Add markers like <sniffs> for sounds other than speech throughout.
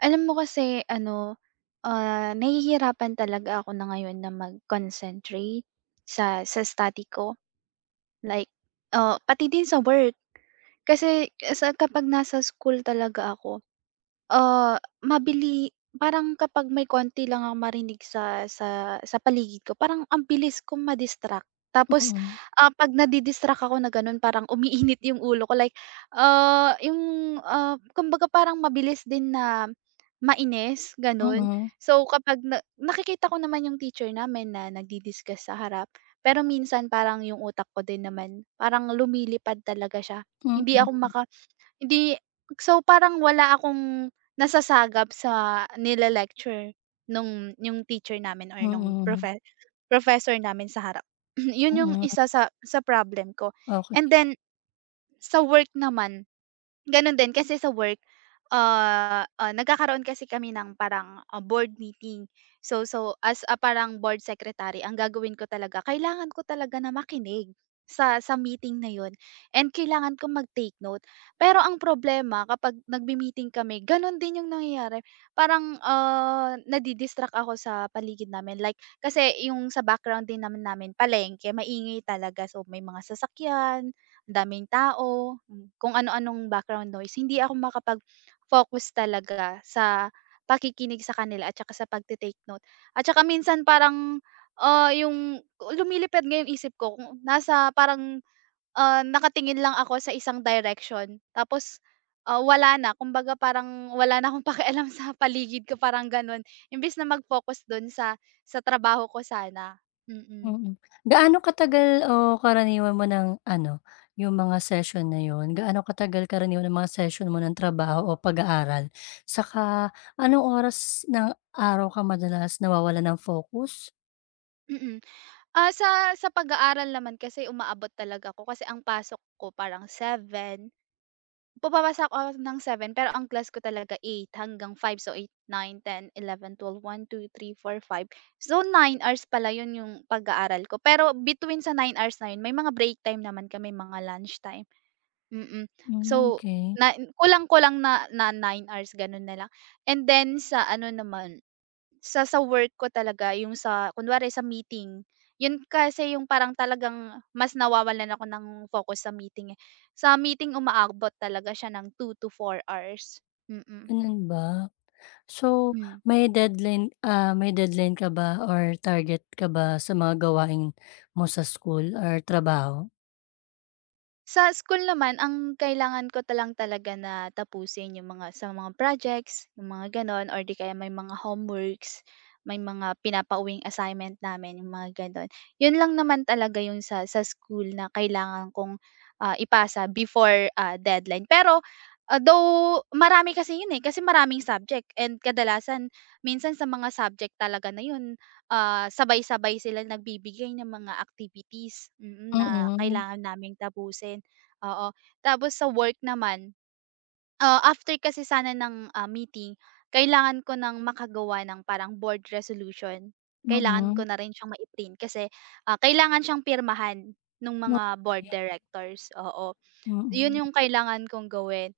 Alam mo kasi, ano, ah, nahihirapan talaga ako na ngayon na mag-concentrate sa sa study ko. LIke, ah, pati din sa work kasi, ah, sa kapag nasa school talaga ako, ah, mabili parang kapag may konti lang ako marinig sa sa sa paligid ko parang ang bilis kong ma-distract tapos, Mm. ah, 'pag na-di-distract ako na ganon parang umiinit yung ulo ko, like, ah, yung, ah, kumbaga parang mabilis din na mainis ganon. Mm. So kapag na nakikita ko naman yung teacher namin na nag-discuss sa harap pero minsan parang yung utak ko din naman parang lumilipad talaga siya. Hindi ako Mm. maka <gasps> hindi so, parang wala akong nasasagap sa nile-lecture nung yung teacher namin or nung Mm. profe professor namin sa harap. <clears throat> Yun yung Mm. isa sa sa problem ko. And Okay. then sa work naman, ganun din, kasi sa work, ah, ah, nagkakaroon kasi kami ng parang, ah, board meeting. So so as a parang board secretary, ang gagawin ko talaga, kailangan ko talaga na makinig sa sa meeting na yun and kailangan kong mag-take note, pero ang problema kapag nagme-meeting kami ganun din yung nangyayari. Parang, ah, nadi-distract ako sa paligid namin, like kasi yung sa background din naman namin palengke, kaya maingay talaga, so may mga sasakyan, ang daming tao, kung ano anong background noise, hindi ako makapag-focus talaga sa pakikinig sa kanila at saka sa pagta-take note. At saka minsan parang, ah, yung lumilipad nga yung isip ko, kung nasa parang, ah, nakatingin lang ako sa isang direction, tapos, ah, wala na kumbaga parang wala na akong pakialam sa paligid ko parang ganun, imbis na mag-focus dun sa sa trabaho ko sana. Mm. Mm. Gaano katagal o karaniwan mo ng ano, yung mga session na yun, gaano katagal karaniwan ng mga session mo ng trabaho o pag-aaral? Saka, anong oras ng araw ka madalas nawawalan ng focus? Mm. Ah, sa sa pag-aaral naman kasi umaabot talaga ko, kasi ang pasok ko parang 7. Pumapasok ako ng 7 pero ang class ko talaga 8 hanggang 5, so 8, 9, 10, 11, 12, 1, 2, 3, 4, 5, so, 9 hours pala 'yon 'yong pag-aaral ko. Pero between sa 9 hours na 'yon may mga break time naman kami, mga lunchtime. Mm. Hmm, So 'key. na kulang-kulang na na 9 hours gano'n na lang. And then sa ano naman, sa sa work ko talaga yung sa kunwari sa meeting, 'yun kasi yung parang talagang mas nawawalan ako ng focus sa meeting, eh. Sa meeting umaabot talaga siya ng 2-4 hours, mm. Gano'n ba? So Hmm. may deadline ah, may deadline ka ba or target ka ba sa mga gawain mo sa school or trabaho? Sa school naman ang kailangan ko ta lang talaga na tapusin, yung mga sa mga projects yung mga gano'n or 'di kaya may mga homeworks, may mga pinapauwing assignment namin yung mga gano'n. 'Yun lang naman talaga yung sa sa school na kailangan kong, ah, ipasa before, ah, deadline. Pero, ah, though marami kasi 'yun, eh, kasi maraming subject and kadalasan minsan sa mga subject talaga na 'yun, ah, sabay-sabay silang nagbibigay ng mga activities, mm, na Mm. kailangan naming tapusin, oo. Tapos sa work naman, ah, after kasi sana ng, ah, meeting kailangan ko ng makagawa ng parang board resolution, kailangan ko Mm. na rin siyang mai-print kasi, ah, kailangan siyang pirmahan nung M mga board yeah. directors, oo. 'Yun Mm. yung kailangan kong gawin.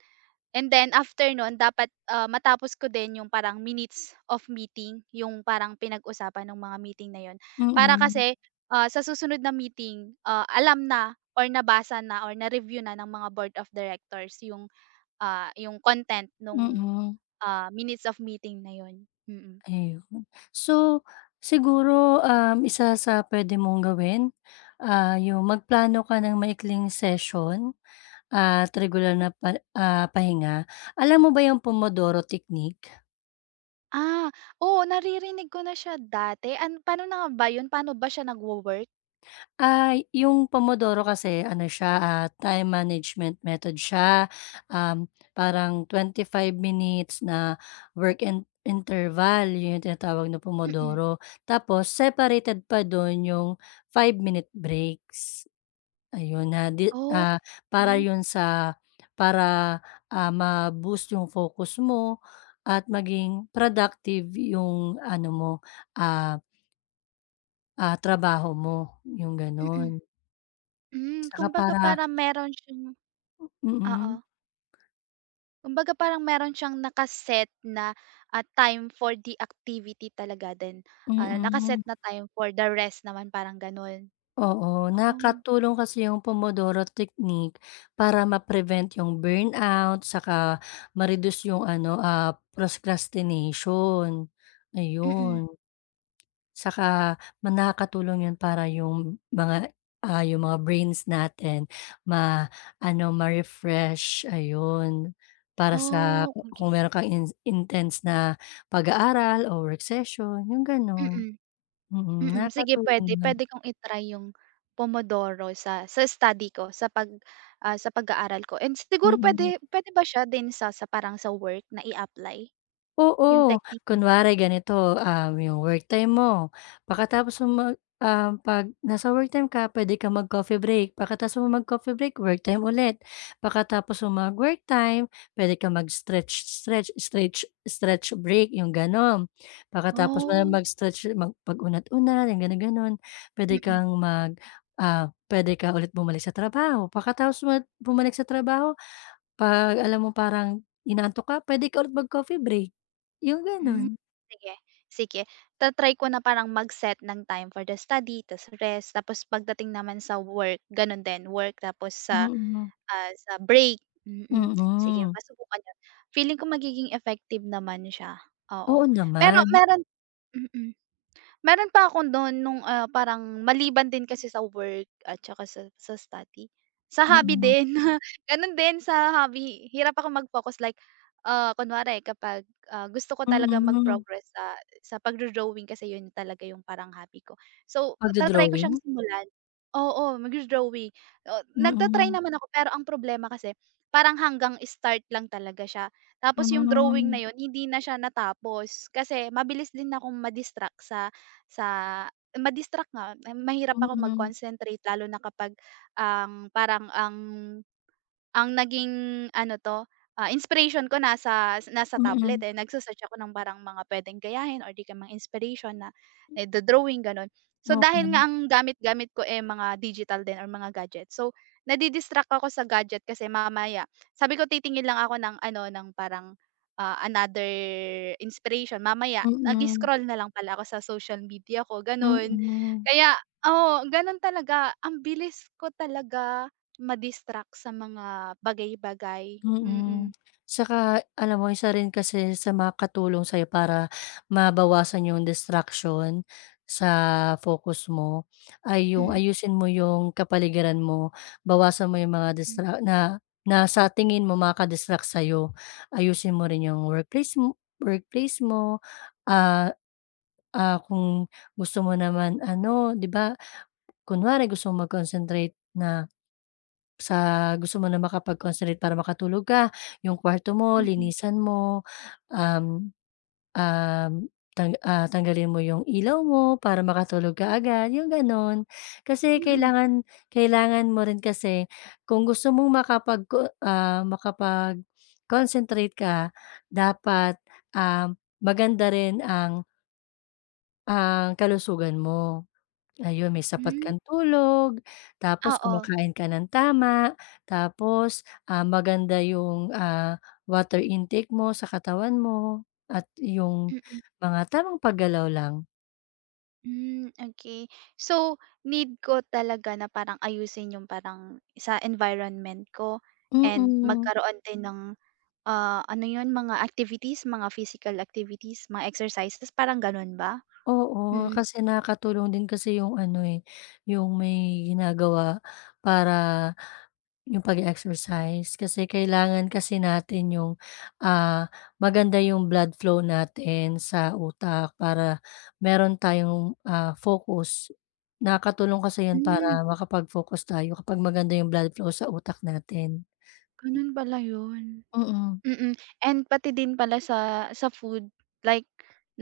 And then after noon dapat, ah, matapos ko din yung parang minutes of meeting yung parang pinag-usapan nung mga meeting na 'yun para Mm. kasi, ah, sa susunod na meeting, ah, alam na or nabasa na or na-review na ng mga board of directors yung, ah, yung content nung, Mm. ah, minutes of meeting na 'yun, mm. Ayun. So siguro, um, isa sa puwede mong gawin, ah, yung magplano ka ng maikling session at regular na pa ah, pahinga. Alam mo ba yung pomodoro technique? Ah, oo, naririnig ko na siya dati an paano na ba yun, paano ba siya nagwo-work? Ay, yung pomodoro kasi ano siya, ah, time management method siya, um, parang 25 minutes na work in interval yun tinatawag na Mm. pomodoro tapos separated pa dun yung 5 minute breaks. Ayun na di O ah, para kay. yun sa para, ah, ma-boost yung focus mo at maging productive yung, ano, mo, ah ah, trabaho mo yung, Mm. ganun. Hmm, Tsaka kumbaga para parang meron siyang Mm. oo. Kumbaga, parang meron siyang naka-set na, ah, time for the activity talaga din, ah, Mm. naka-set na time for the rest naman parang ganun. Oo, Oh. nakatulong kasi yung pomodoro technique para ma-prevent yung burnout saka ma-reduce yung, ano, ah, procrastination, Mm. ayun. Saka ma nakakatulong yun para yung mga, ah, yung mga brains natin ma-ano, ma-refresh, ayun. Para sa Oh, ku kung okay. meron kang in intense na pag-aaral o recession yung ganun. Mm, Mm, mm. Sige, nakakatulong pwede, yun. pwede kong i-try yung pomodoro sa sa study ko sa pag, ah, sa pag-aaral ko and siguro Mm. pwede pwede ba siya din sa sa parang sa work na i-apply, yung Oo, technique. kunwari ganito, ah, 'yong work time mo pakatapos mo mag ah, 'pag nasa worktime ka puwede kang mag-coffee break, pakatapos mo mag-coffee break, work time ulit pakatapos mo mag-work time, puwede kang mag-stretch-stretch, stretch stretch break 'yong gano'n. Pakatapos mo na Oh. mag-stretch mag pag-unat-unat, yung gano'n gano'n, puwede Mm. kang mag, ah, puwede ka ulit bumalik sa trabaho pakatapos mo bumalik sa trabaho, 'pag alam mo parang inaantok ka, pwede ka ulit mag-coffee break yung, Hmm, ganun. sige, sige. Ta-try ko na parang mag-set ng time for the study tas rest, tapos pagdating naman sa work, ganon din, work tapos sa, Mm. ah, sa break, mm. Sige, Mm. masubukan yun, feeling ko magiging effective naman siya oo. Oo Pero naman. meron mm. Meron pa akong dun nung, ah, parang maliban din kasi sa work at saka sa sa study, sa hobby Mm. din ganun din sa hobby hirap ako mag-focus like, ah, kunwari kapag, ah, gusto ko talagang Mm. mag-progress sa sa pag-do-drawing kasi yun talaga yung parang hobby ko. So ta-try ko siyang Pagdo-drawing? simulan oo, magdo-drawing, ah, nagta -try Mm. naman ako pero ang problema kasi parang hanggang start lang talaga siya tapos yung drawing na Hmm. yun hindi na siya natapos kasi mabilis din akong ma-distract sa sa ma-distract nga, um, mahirap ako Mm. mag-concentrate lalo na kapag ang parang ang ang naging ano 'to, ah, inspiration ko nasa nasa tablet, Mm. eh, nagse -search ako ng parang mga pwedeng gayahin or di kaya mga inspiration na naido-drawing, ganon. So dahil Okay. nga ang gamit-gamit ko, eh, mga digital din or mga gadget, so, nadi-distract ako sa gadget kasi mamaya, sabi ko, titingin lang ako ng, ano, ng parang, ah, another inspiration, mamaya Mm. nag-scroll na lang pala ako sa social media ko, ganun. Mm. Kaya oo, ganun talaga ang bilis ko talaga ma-distract sa mga bagay-bagay, Mm, mm. saka alam mo isa rin kasi sa makakatulong sa'yo para mabawasan yung distraction, sa focus mo, ay yung Mm. ayusin mo yung kapaligiran mo bawasan mo yung mga Hmm. distra na na sa tingin mo makaka-didistruct sa'yo ayusin mo rin yung workplace workplace mo, ah, ah, kung gusto mo naman, ano, di ba kunwari, gusto mo mag-concentrate na, sa gusto mo na makapag-concentrate para makatulog ka yung kwarto mo Mm. linisan mo, um, um, tang ah, tanggalin mo yung ilaw mo para makatulog ka agad yung ganun. Kasi Mm. kailangan kailangan mo rin kasi kung gusto mong makapagco ah, <sniffs> makapag-concentrate ka dapat, um, maganda rin ang Ang kalusugan mo? Ayun may sapat Hmm. kang tulog, tapos Oo. kumakain ka ng tama, tapos, ah, maganda yung, ah, water intake mo sa katawan mo at yung Mm. mga tamang paggalaw lang. Hmm okay. So, need ko talaga na parang ayusin yung parang, sa environment ko. And Mm. magkaroon din ng ah, ano yun, mga activities mga physical activities mga exercises, parang ganun ba? Oo, Mm. kasi nakakatulong din kasi yung ano eh, yung may ginagawa para yung pag-exercise. Kasi kailangan kasi natin yung, ah, maganda yung blood flow natin sa utak, para meron tayong, ah, focus. Nakakatulong kasi yun Hmm. para makapag-focus tayo, kapag maganda yung blood flow sa utak natin. Ganun pala yun? Mm. Mm. And pati din pala sa sa food like,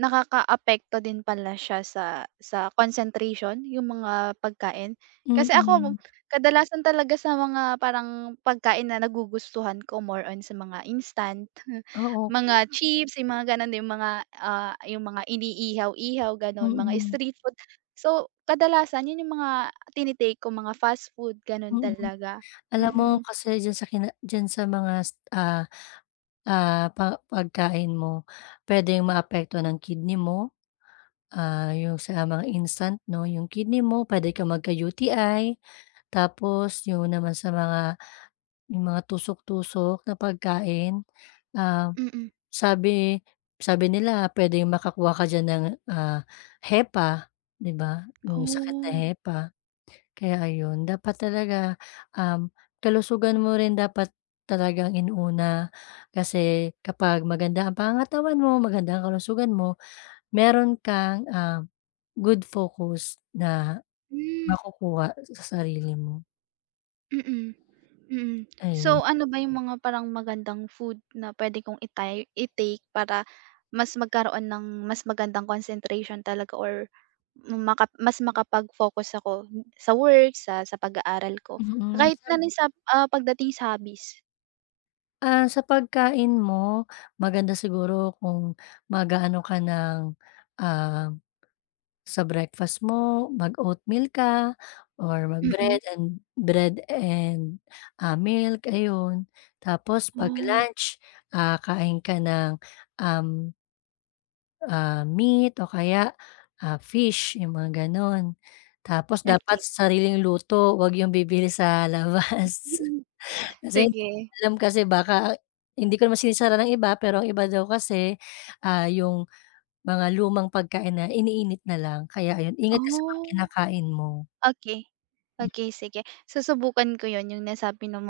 nakakaapekto din pala siya sa sa concentration, yung mga pagkain? Kasi ako Mm. kadalasan talaga sa mga parang pagkain na nagugustuhan ko, more on sa mga instant, Oh okay. mga chips, yung mga ganon yung mga, ah, yung mga iniihaw-ihaw ganon, mga Mm. street food. So kadalasan yun yung mga tini-take ko mga fast food ganun Mm. talaga. Alam mo Mm. kasi diyan sa kina diyan sa mga, ah, ah, pa pagkain mo? Pwedeng maapektuhan ang kidney mo, ah, yung sa mga instant 'no, 'yong kidney mo pwede kang magka-UTI. Tapos yung naman sa mga mga tusok-tusok na pagkain, um, Mm. sabi sabi nila pwedeng makakuha ka diyan ng, ah, hepa, 'di ba? Yung sakit na Oh. hepa. Kaya ayun dapat talaga, um, kalusugan mo rin dapat talagang inuna, kasi kapag maganda ang pangangatawan mo, maganda ang kalusugan mo meron kang, ah, good focus na Hmm. makukuha sa sarili mo. Mm, mm. So, Ayun. ano ba 'yung mga parang magandang food na pwede kong i-tay i-take para mas magkaroon ng mas magandang concentration talaga or maka mas makapag focus ako sa work sa sa pag-aaral ko Mm. kahit na Sam rin sa pagdating sa hobbies? Ah, sa pagkain mo, maganda siguro kung mag-a-ano ka ng, ah, sa breakfast mo, mag-oatmeal ka or Mm. mag-bread and bread and milk ayun. Tapos 'pag Oh. lunch, ah, kain ka ng, um ah, meat o kaya, ah, fish 'yung mga gano'n. Tapos dapat Okey. sariling luto 'wag 'yung bibili sa labas. Mhm, <chuckles> <sniffs> Kasi hindi mo sige. alam, kasi baka hindi ko naman sinisira ang iba pero ang iba daw kasi, ah, 'yung mga lumang pagkain na iniinit na lang, kaya ayun ingat ka sa mga Oh. kinakain mo Okay, Hmm. okay, sige susubukan ko 'yun 'yung nasabi mo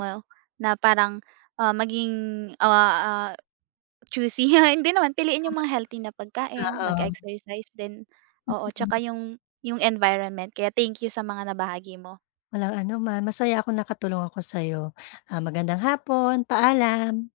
na parang, ah, maging, ah, ah, choosy <chuckles> hindi naman piliin 'yung Tama. mga healthy na pagkain, Oo. mag-exercise din, oo, 'tsaka Mm. 'yung 'yung environment. Kaya thank you sa mga nabahagi mo. Walang anuman, masaya ako nakatulong ako sa'yo. Ah, magandang hapon, paalam.